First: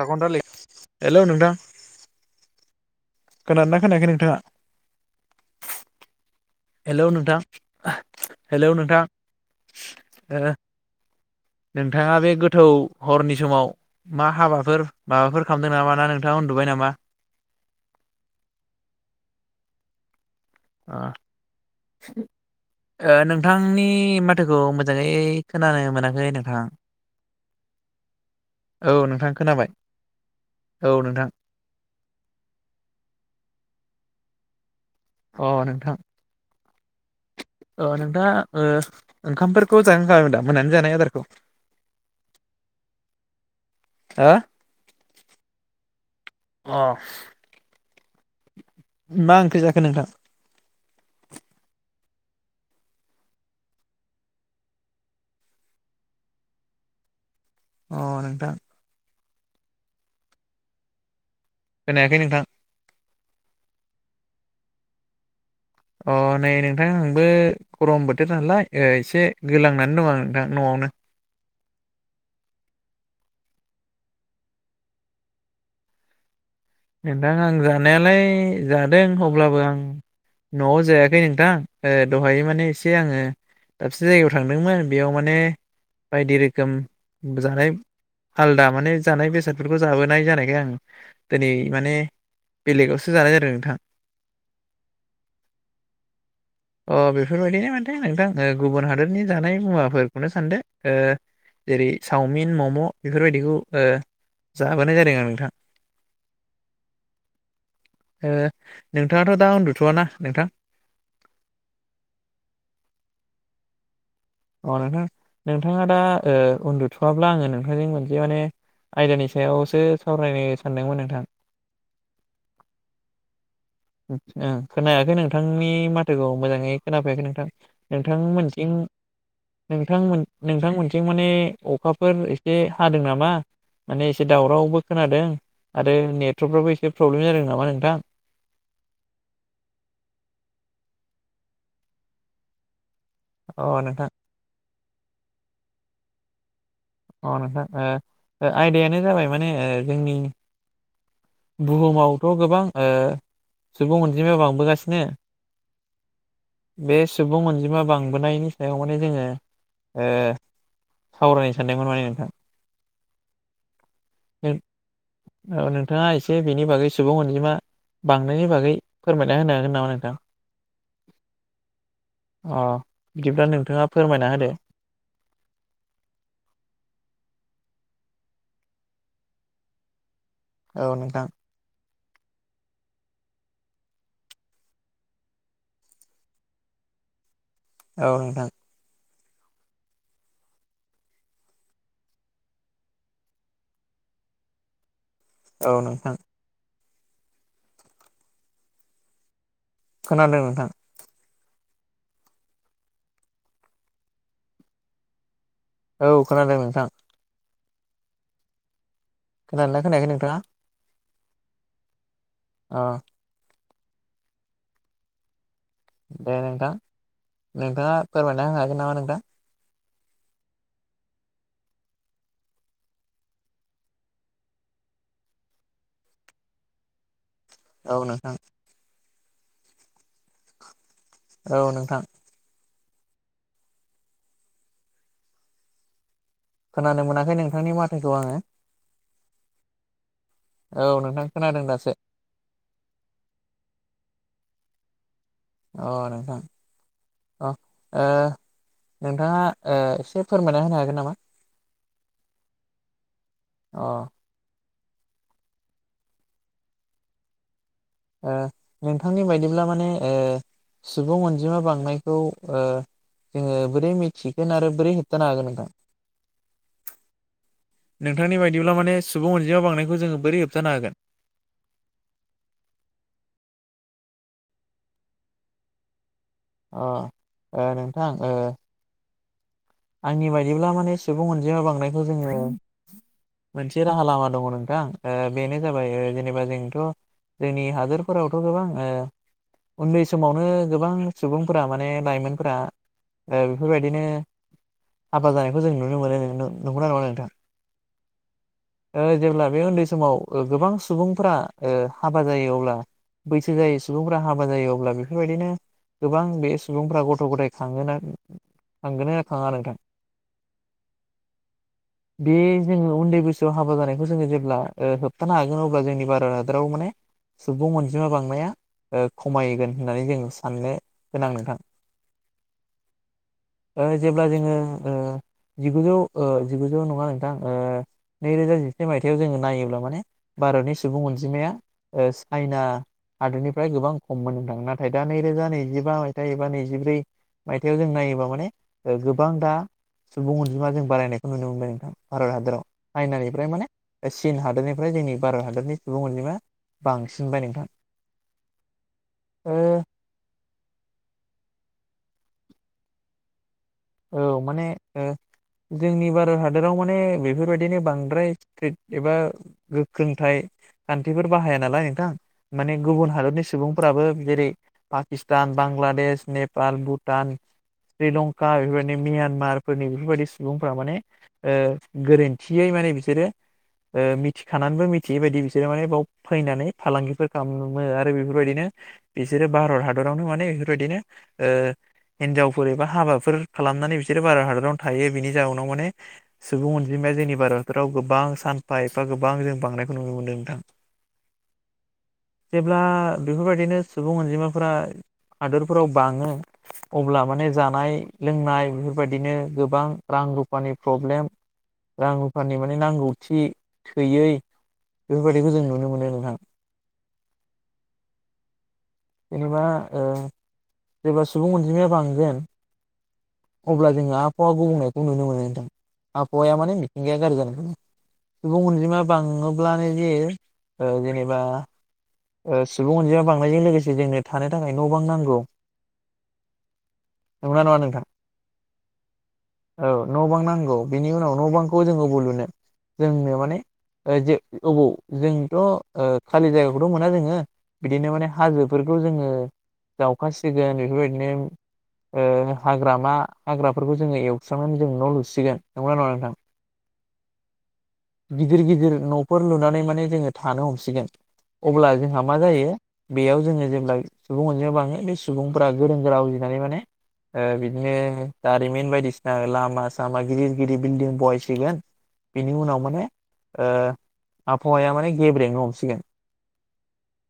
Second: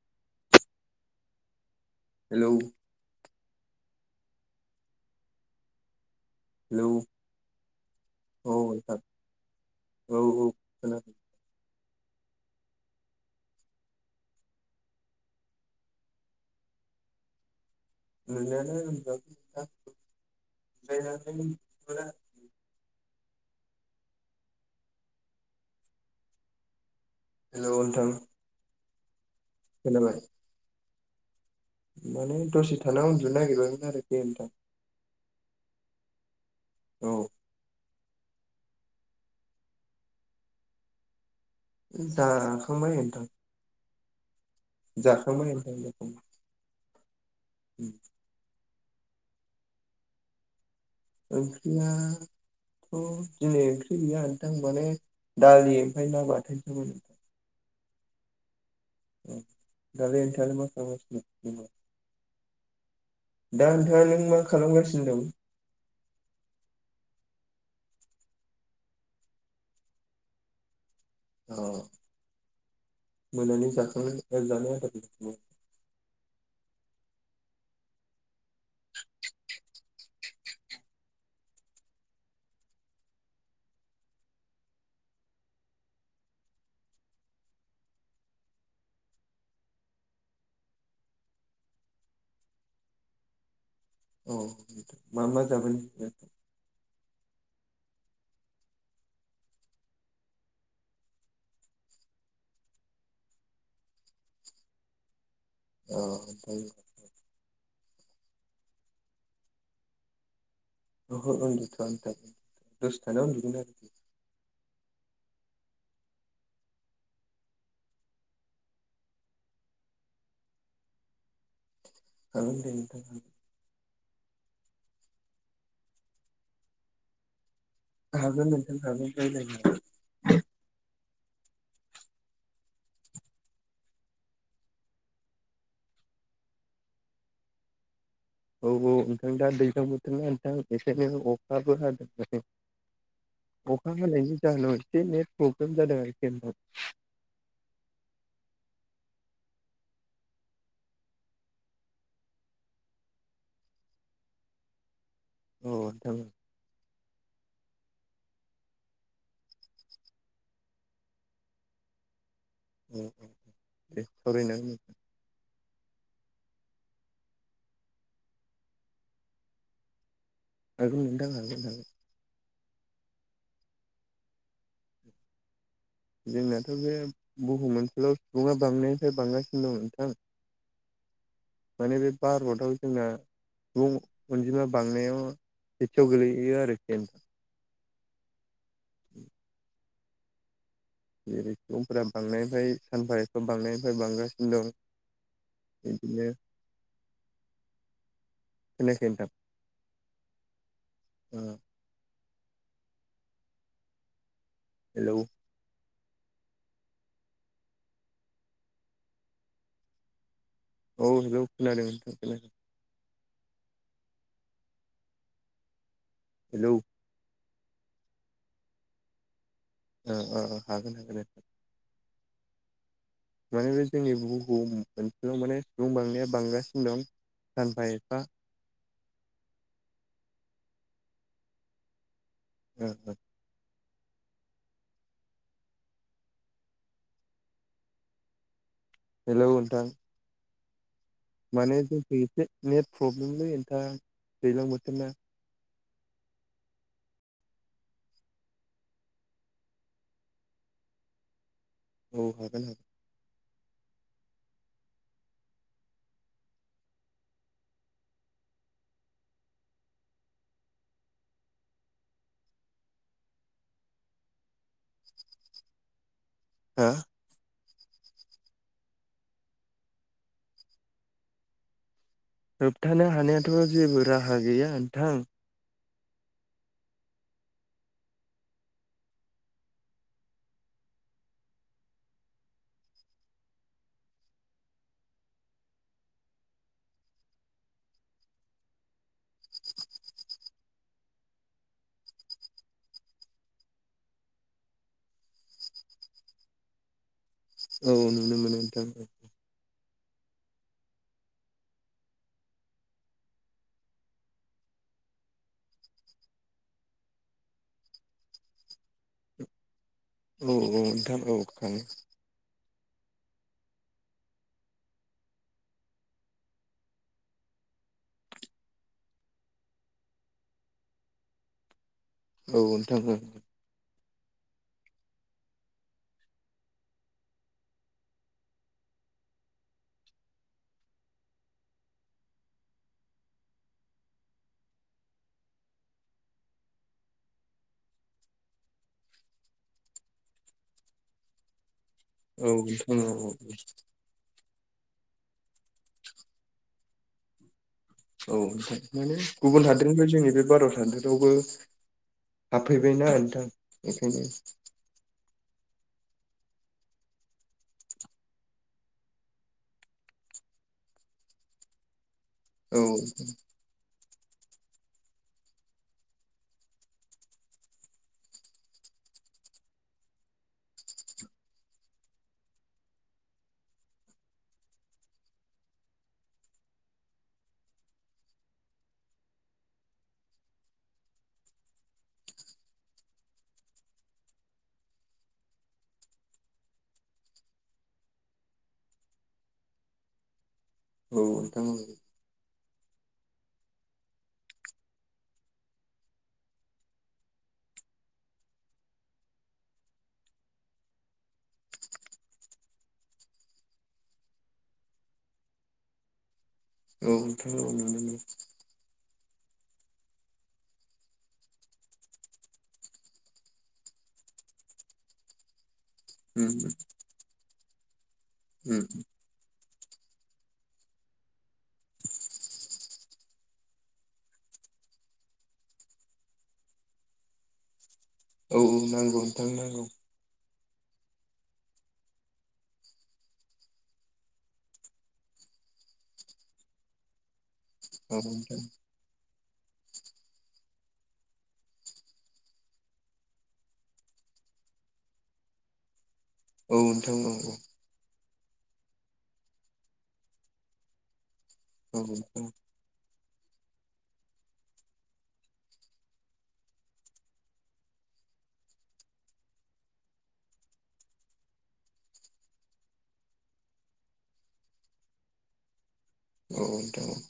साखन्था [unintelligible] हेल' नोंथां हेलौ खोनादोंना खोनायाखै नोंथाङा हेलौ नोंथां हेलौ नोंथां औ ओ औ [inaudible] नोंथाङा बे गोथौ हरनि समाव मा हाबाफोर माबाफोर खालामदों नामा ना नोंथाङा उन्दुबाय ना मा [inaudible] ओ नोंथांनि माथोखौ मोजाङै खोनानो मोनाखै नोंथां हेल' नोंथां औ नोंथां खोनाबाय औ नोंथां माने दसे थानायाव उन्दुनो नागिरबायमोन आरो दे नोंथां [inaudible] अ नोंथां औ अ नोंथा ओ ओंखामफोरखौ जाह [unintelligible] खायोन दा मोनानि जानाय आदारखौ जाखांबाय नोंथां हा जाखांबाय नोंथां जाखांबाय अ मा ओंख्रि जाखो नोंथां? ओंख्रिया थ' दिनै ओंख्रि गैया नोंथां माने दालि ओमफ्राय ना बाथोनसोमोन नोंथां अ नोंथां अ दालाय नोंथाङा मा खालामगासिनो दङ [inaudible] खोनायाखै नोंथां दा नोंथाङा नों मा खालामगासिनो दं? अ नै नोंथां बै आंबो गरम बोथोर नालाय ओ एसे गोलांनानै दं आं नोंथां न'आवनो अ [inaudible] मोनानि जाखां जानाय आदार नोंथां आं जानायालाय जादों अब्लाबो आं न'आव जायाखै नोंथां दहाय माने एसे आङो दाबसे जायगायाव थांदोंमोन बेयाव माने बायदि रोखोम जानाय आलदा माने जानाय बेसादफोरखौ जाबोनाय जानायखाय आं दिनै माने बेलेगावसो जानाय जादों नोंथां औ मा मा जाबो [unintelligible] अ बेफोरबायदिनो माथे नोंथां गुबुन हादरनि जानाय मुवाफोरखौनो सानदो ओ जेरै सावमिन मम' बेफोरबायदिखौ ओ जाबोनाय जादों आरो नोंथां औ ओमफ्राय ओ नोंथाङाथ' दा उन्दुथ'वा ना नोंथां ओहो उन्दुथ'आ नोंथां दसे थाना उन्दुगोन आं अ नोंथां नोंथाङा दा ओ उन्दुथ'आब्ला आङो नोंथांजों मोनसे माने आयदानि सायावसो सावरायनो सानदोंमोन नोंथां जागोन दे नोंथां ओं खोनायाखै नोंथांनि माथोखौ मोजाङै खोनाफैयाखै नोंथां हागोन नोंथांमोनथिं नोंथां हागोन रायलायनो हागोन नोंथांमोन नोंथांमोनथिं माने अखाफोर एसे हादों नामा माने एसे दावरावबो खोनादों आरो नेटवर्कफ्राबो एसे प्रब्लेम जादों नामा नोंथां औ औ नोंथां दा दैज्लां बोथोरना नोंथां एखायनो अखाबो हादों नै अ अखा नोंथां हानायनि जाहोनाव एसे नेट प्रब्लेम जादों आरोखि आंनाव अ नोंथां ओ आयदायानो जाबाय माने ओ जोंनि बुहुमावथ' गोबां ओ सुबुं अनजिमाया बांबोगासिनो औ नोंथां बे सुबुं अन जिमा बांबोनायनि सायाव माने जोङो ओ सावरायनो सानदोंमोन माने नोंथां अ दे सावरायना होनि औ नोंथाङा एसे बेनि बागै सुबुं अनजिमा बांनायनि बागै फोरमायना होनो हागोन नामा नोंथां हागोन नोंथां हागोन हागोन अ बिदिब्ला नोंथाङा फोरमायना होदो जोंनाथ' बे बुहुम ओनसोलाव सुबुङा बांनायनिफ्राय बांगासिनो दं नोंथां औ नोंथां माने बे भारताव जोंना सुबुं अनजिमा बांनायाव सेथियाव गोलैहैयो आरोखि औ नोंथां [inaudible] जेरै सुबुंफोरा बांनायनिफ्राय सानफा एफा बांनायनिफ्राय बांगासिनो दं औ नोंथां बिदिनो खोनायाखै नोंथां खोनादों नोंथां ओम हेलौ औ खोनादों नोंथां खोनादोंना खोनायाखै नोंथाङा औ हेलौ खोनादों नोंथां खोनादों अ दे नोंथां हेलौ नोंथाङा फोरमायना होनो हागोन नामा नोंथां ओ ओ हागोन हागोन दे माने बे जोंनि बुहुमखौ ओसोलाव माने सुबुं बांनाया बांगासिनो दं सानफा औ एफा नोंथां औ नोंथां ओ ओ खोनानो मोनाखै नोंथांनि माथोखौ आङो हेल' नोंथां औ नोंथां खोनादों माने दासो जोंखै एसे नेट प्रब्लेमलै नोंथां दैज्लां बोथोरना अ नोंथां अ ओ नोंथाङा ओ एसे फोरमायना होनो हागोन नामा औ हागोन अ ओ नोंथांनि बायदिब्ला माने ओ सुबुं अनजिमा बांनायखौ ओ जोङो बोरै मिथिगोन आरो बोरै होबथानो हागोन नोंथां हा? नोंथांनि बायदिब्ला माने सुबुं अनजिमा बांनायखौ जोङो बोरै होबथानो हागोन? होबथानो हानायाथ' जेबो राहा गैया नोंथां अ ओ नोंथां ओ आंनि बायदिब्ला माने सुबुं अनजिमा बांनायखौ जोङो मोनसे राहा लामा दङ नोंथां ओ बेनो जाबाय जेनेबा जोंथ' जोंनि हादोरफोरावथ' गोबां ओ उन्दै समावनो गोबां सुबुंफोरा माने लाइमोनफोरा ओ बेफोर बायदिनो हाबा जानायखौ जों नुनो मोनो नों नंगौना नङा नोंथां? औ नुनो मोनो नोंथां ओ जेब्ला बे उन्दै समाव गोबां सुबुंफोरा ओ हाबा जायो अब्ला बैसो जायै सुबुंफ्रा हाबा जायो अब्ला बेफोरबायदिनो गोबां बे सुबुंफ्रा गथ' गथाय खङोना खाङोना खाङा नोंथां औ औ नोंथां औ खाङो बे जोङो उन्दै बैसोआव हाबा जानायखौ जोङो जेब्ला ओ होबथानो हागोन अब्ला जोंनि भारत हादराव माने सुबुं अनजिमा बांनाया ओ खमायगोन होननानै जों साननो गोनां नोंथां औ नोंथां ओं ओ जेब्ला जोङोओ जिगुजौ जिगुजौ नङा नोंथां ओ नैरोजा जिसेनि मायथाइयाव जोङो नायोब्ला माने भारतनि सुबुं अनजिमाया ओ चाइना हादोरनिफ्राय गोबां खममोन नोंथां नाथाय दा नैरोजा नैजिबा मायथाइ एबा नैजिब्रै मायथाइयाव जों नायोबा माने गोबां दा सुबुं अनजिमा जों बारायनायखौ नुनो मोनबाय नोंथां भारत औ हादराव नोंथां औ औ चाइनानिफ्राय माने चिन हादरनि ओमफ्राय जोंनि भारत हादरनि सुबुं अनजिमा बांसिनबाय नोंथां औ माने ओ गुबुन हादोरनिफ्राय जोंनि बे भारत हादोरावबो हाबफैबायना नोंथां बेखायनो औ माने ओ जोंनि भारत हादराव माने बेफोरबायदिनो बांद्राय स्ट्रिट एबा गोख्रोंथाइ खान्थिफोर बाहाया नालाय नोंथां माने औ गुबुन हादरनि सुबुंफोराबो जेरै पाकिस्तान बांलादेश नेपाल भुटान श्रीलंका कार बेफोरबायदि म्यानमारफोरनि बेफोरबायदि सुबुंफोरा माने ओ गोरोन्थियै माने बिसोरो ओ मिथिखानानैबो मिथियै बायदि बिसोरो माने बाव फैनानै फालांगिफोर खालामो आरो बेफोरबायदिनो बिसोरो भारत हादरावनो माने बेफोरबायदिनो ओ हिनजावफोर एबा हाबा फोर खालामनानै बिसोरो भारत हादरावनो थायो बिनि जउनाव माने सुबुं अनजिमाया जोंनि भारत हादराव गोबां गोबां सानफा एफा गोबां जों बांनायखौ नुनो मोनदों नोंथां औ नोंथां औ जेब्ला बेफोरबायदिनो सुबुं अनजिमाफ्रा हादोरफोराव बाङो अब्ला माने जानाय लोंनाय बेफोर बायदिनो गोबां रां रुफानि प्रब्लेम रां रुफानिनि माने नांगौथि थोयै बेफोरबायदिखौ जों नुनो मोनो नोंथां। औथ' अनानैनो जेनेबा जेबा सुबुं अनजिमाया बांगोन अब्ला जोङो आबहावा गुबुंनायखौ नुनो मोनो नथां उम आबहावाया माने मिथिंगाया गाज्रि जानानै सुबुं अनजिमा बाङोब्लानो जे जेनेबा सुबुं अनजिमा बांनायजों लोगोसे जोंनो थानो थाखाय न' बां नांगौ नंगौ ना नङा नोंथां औ औ नांगौ नोंथांनो नांगौ औ बेनि उनाव न' बांखौ जोङो अबावलुनो जोंनो माने जे अबाव जोंथ' खालि जायगा थ' मोना जोङो बिदिनो औ माने नोंथां हाजोफोरखौ जोङो जावखासिगोन बेफोरबायदिनो ओ हाग्रा मा हाग्राफोरखौ जोङो एवस्रांनानै जोंङो न' लुसिगोन नंना नङा नोंथां औ नोंथां औ गिदिर गिदिर न'फोर लुनानै माने जोङो थानो हमसिगोन अब्ला औ जोंहा मा नोंथां औ नोंथां जायो बेयाव जोङो जेब्ला सुबुं अनजिमायाव बङो बे सुबुंफ्रा गोरों गोरा उजिनानै माने बिदिनो जारिमिन बायदिसिना लामा सामा गिदिर गिदिर बिल्डिं बहायसिगोन। बिनि उनाव माने ओ आबहावाया माने गेब्रेंनो हमसिगोन। औ नोंथां औ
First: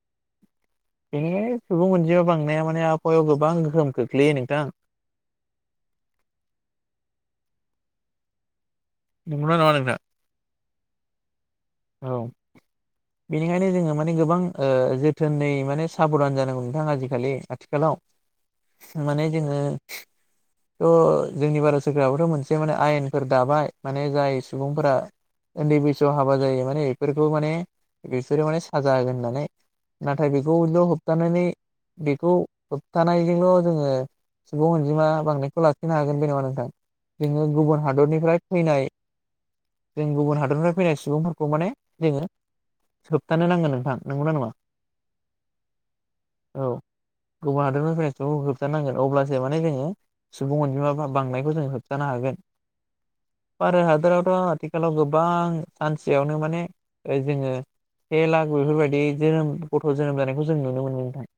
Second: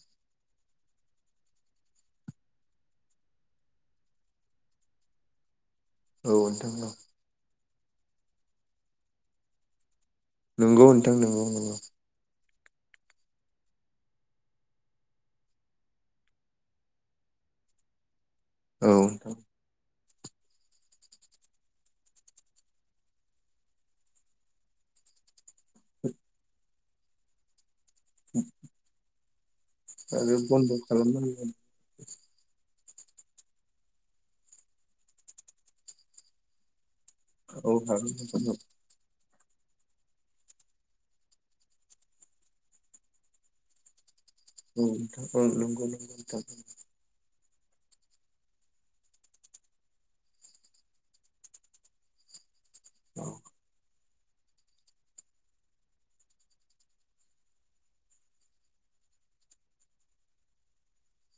बिदिनो सुबुं अनजिमा बांनाया माने आबहावायाव गोबां गोहोम खोख्लैयो नोंथां। [inaudible] औ नोंथां औ नंगौना नङा नोंथां नंगौ नोंथां नंगौ नंगौ औ बेनिखायनो जोङो माने गोबां ओ जोथोनै माने साबधान जानांगौ नोंथां आजिखालि आथिखालाव औ माने नोंथां जोङो थ' जोंनि भारत सोरखाराबोथ' मोनसे माने आयेनफोर दाबाय माने जाय सुबुंफोरा उन्दै बैसोआव हाबा जायो माने बेफोरखौ माने बिसोरो माने साजा होगोन होननानै नाथाय आरो बेखौ बन्द' ज' होबथानानै खालामनांगोन बेखौ थानायजोंल' जोङो सुबुं अनजिमा बांनायखौ लाखिनो हागोन बे नङा नोंथां जोङो औ गुबुन हागोन हादरनिफ्राय नोंथां औ फैनाय जों गुबुन हादरनिफ्राय फैनाय सुबुं खौ माने जोङो होबथानो नांगोन नोंथां नंगौना नङा औ नंगौ नोंथां [unintelligible] औ गुबुन हादरनिफ्राय ज' होबथानांगोन अब्लासो माने जोङो सुबुं अनजिमा बांनायखौ जोंङो होबथानो हागोन। औ भारत हादरावथ' आथिखालाव गोबां सान सेयावनो माने जोङो से लाख बेफोरबायदि जोनोम गथ' जोनोम जानायखौ जों नुनो मोनो नोंथां।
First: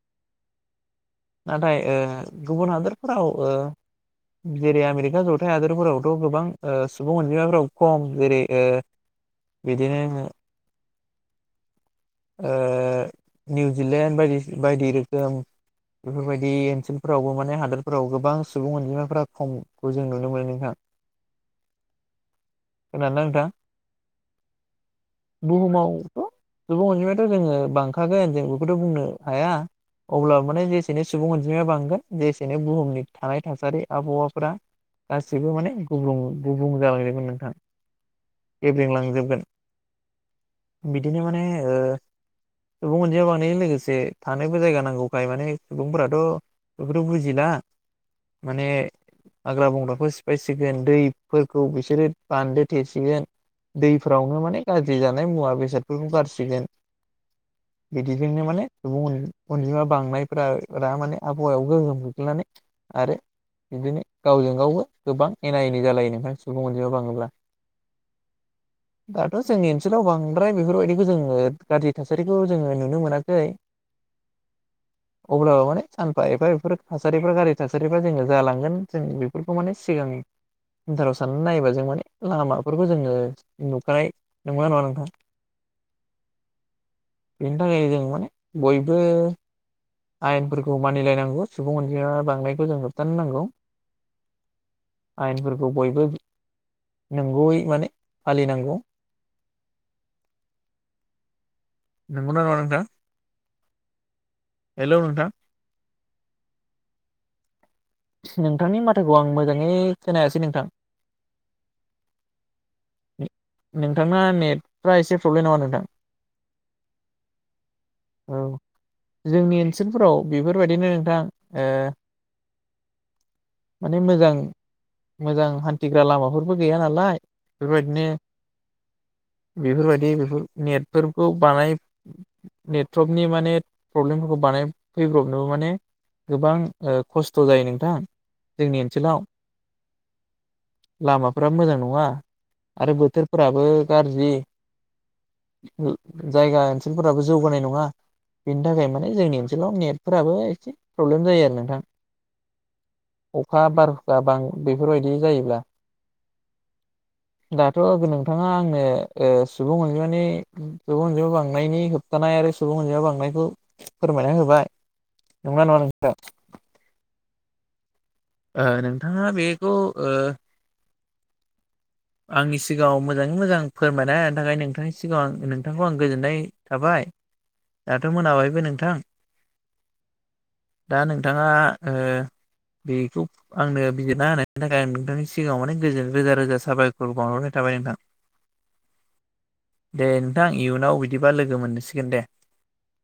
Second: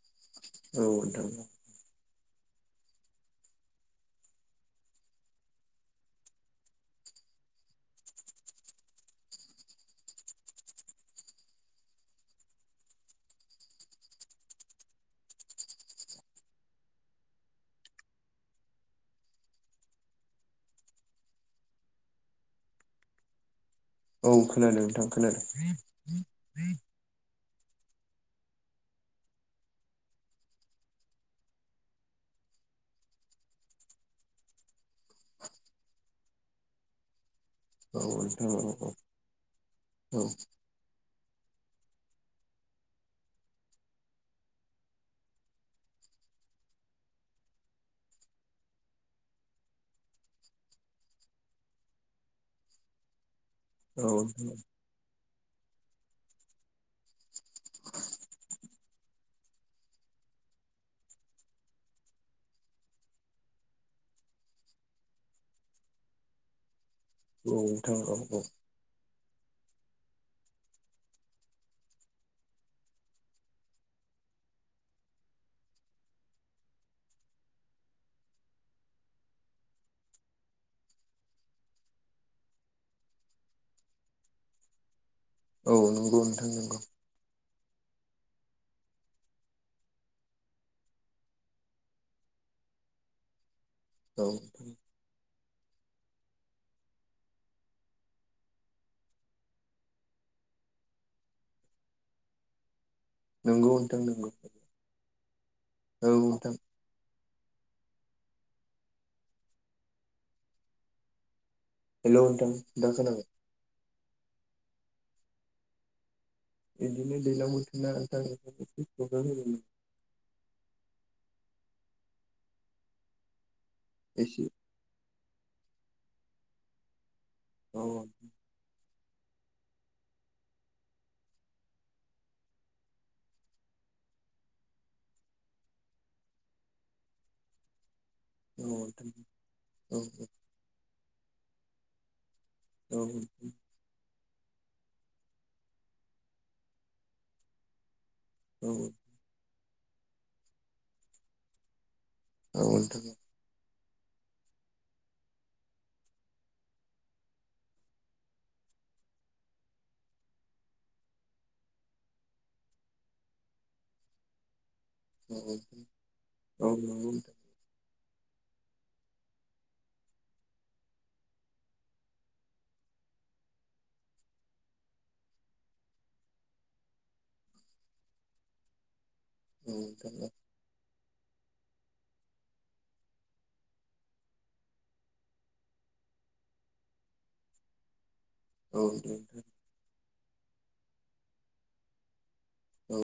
औ नोंथां नाथाय ओ गुबुन हादरफोरावबो जेरै आमेरिका जथाय हादोरफोरावथ' गोबां सुबुं अनजिमाफोराव खम जेरै ओ बिदिनो ओ निउजिलेण्डदि बायदि रोखोम बेफोरबायदि ओनसोलफोरावबो माने हादोरफोराव गोबां सुबुं अनजिमाफ्रा खमखौ जों नुनो मोनो नोंथां खोनादों ना नोंथां औ खोनादों नोंथां खोनादों बुहुमावथ' सुबुं अनजिमायाथ' जोङो बांखागोन जों बेखौथ' बुंनो हाया। अब्ला माने जेसेनो सुबुं अनजिमाया बांगोन जेसेनो बुहुमनि थानाय थासारि आबहावाफोरा गासिबो माने गुबुं गुबुं जालांदोंमोन नोंथां औ नोंथां औ औ गेब्रेंलांजोबगोन औ बिदिनो माने ओ सुबुं अनजिया बानायजों लोगोसे थानोबो जायगा नांगौखाय माने सुबुंफोराथ' बेखौथ' बुजिला माने हाग्रा बंग्राफोर सिफायसिगोन दैफोरखौ बिसोरो बान्दो थेसिगोन औ दैफोरावनो माने गाज्रि जानाय मुवा बेसादफोरखौ गारसिगोन बिदिजोंनो माने सुबुं अनजिमा बांनायफोरा माने आबहावायाव गोहोम खोख्लैनानै आरो बिदिनो गावजों गावबो गोबां एना एनि जालायो ओंखाय सुबुं अनजिमा बांदों। औ नोंथां औ औ थ' जोंनि ओनसोलाव बांद्राय बेफोरबायदिखौ जों ओ गाज्रि थासारिखौ जोङो नुनो मोनाखै अब्लाबो माने सानफा एफा एफोर थासारिफ्रा गारि थासारिफ्रा जोङो जालांगोन जों बेफोरखौ माने सिगां थाराव साननानै नायोबा जों माने लामाफोरखौ जोङो नुखानाय नंगौना नङा नोंथां? औ नंगौ नोंथां नंगौ बेनि थाखायनो जों माने बयबो आयेनफोरखौ मानिलायनांगौ सुबुं अनजिमाया बांनायखौ जों होबथानो नांगौ औ आयेन फोरखौ बयबो नोंगौयै माने फालिनांगौ नोंगौना नङा नोंथां? नोंगौ नोंथां नोंगौ हेलौ नोंथां औ नोंथां नोंथांनि माथोखौ आं मोजाङै खोनायासै नोंथां हेलौ नोंथां दा खोनाबाय? नोंथांना नेटफ्रा एसे प्रब्लेम नामा नोंथां? बिदिनो दैलां बोथोरना ओंखायनो औ [unintelligible] होदों जोंनि ओनसोलफोराव बेफोरबायदिनो नोंथां ओ माने मोजां एसे मोजां हान्थिग्रा लामाफोरबो गैया नालाय औ बेफोरबायदिनो बेफोरबायदि बेफोर नेटफोरखौ बानाय नेटट्रर्कनि माने प्रब्लेमफोरखौ बानाय फैब्रबनोबो माने गोबां ओ खस्थ' जायो नोंथां जोंनि ओनसोलाव औ औ लामाफोरा मोजां नङा आरो औ बोथोरफोराबो गारजि जायगा ओनसोलफोराबो जौगानाय नङा बेनि औ नोंथां थाखाय माने जोंनि ओनसोलाव नेटफोराबो एसे प्रब्लेम जायो आरो नोंथां औ औ नोंथां बा बां बेफोरबायदि जायोब्ला दाथ' नोंथाङा आंनो ओ सुबुं अनजिमानि सुबुं अनिमा बांनायनि होब थानाय आरो सुबुं अनजिया बांनायखौ फोरमायना होबाय नंगौना नङा औ नंगौ ओ नोंथाङा बेखौ ओ आंनि सिगाङाव मोजाङै मोजां फोरमायना होनायनि थाखाय नोंथांनि सिगाङाव आं नोंथांखौ आं गोजोननाय थाबाय। दाथ' मोनाबायबो नोंथां औ [unintelligible] दा नोंथाङा ओ बेखौ आंनो बिजिरना होनायनि थाखाय आं नोंथांनि सिगाङाव माने गोजोन रोजा रोजा साबाय खर बावहरबाय थाबाय नोंथां। औ दे दे दे नोंथां इयुनाव बिदिबा लोगो मोननोसिगोन दे। औ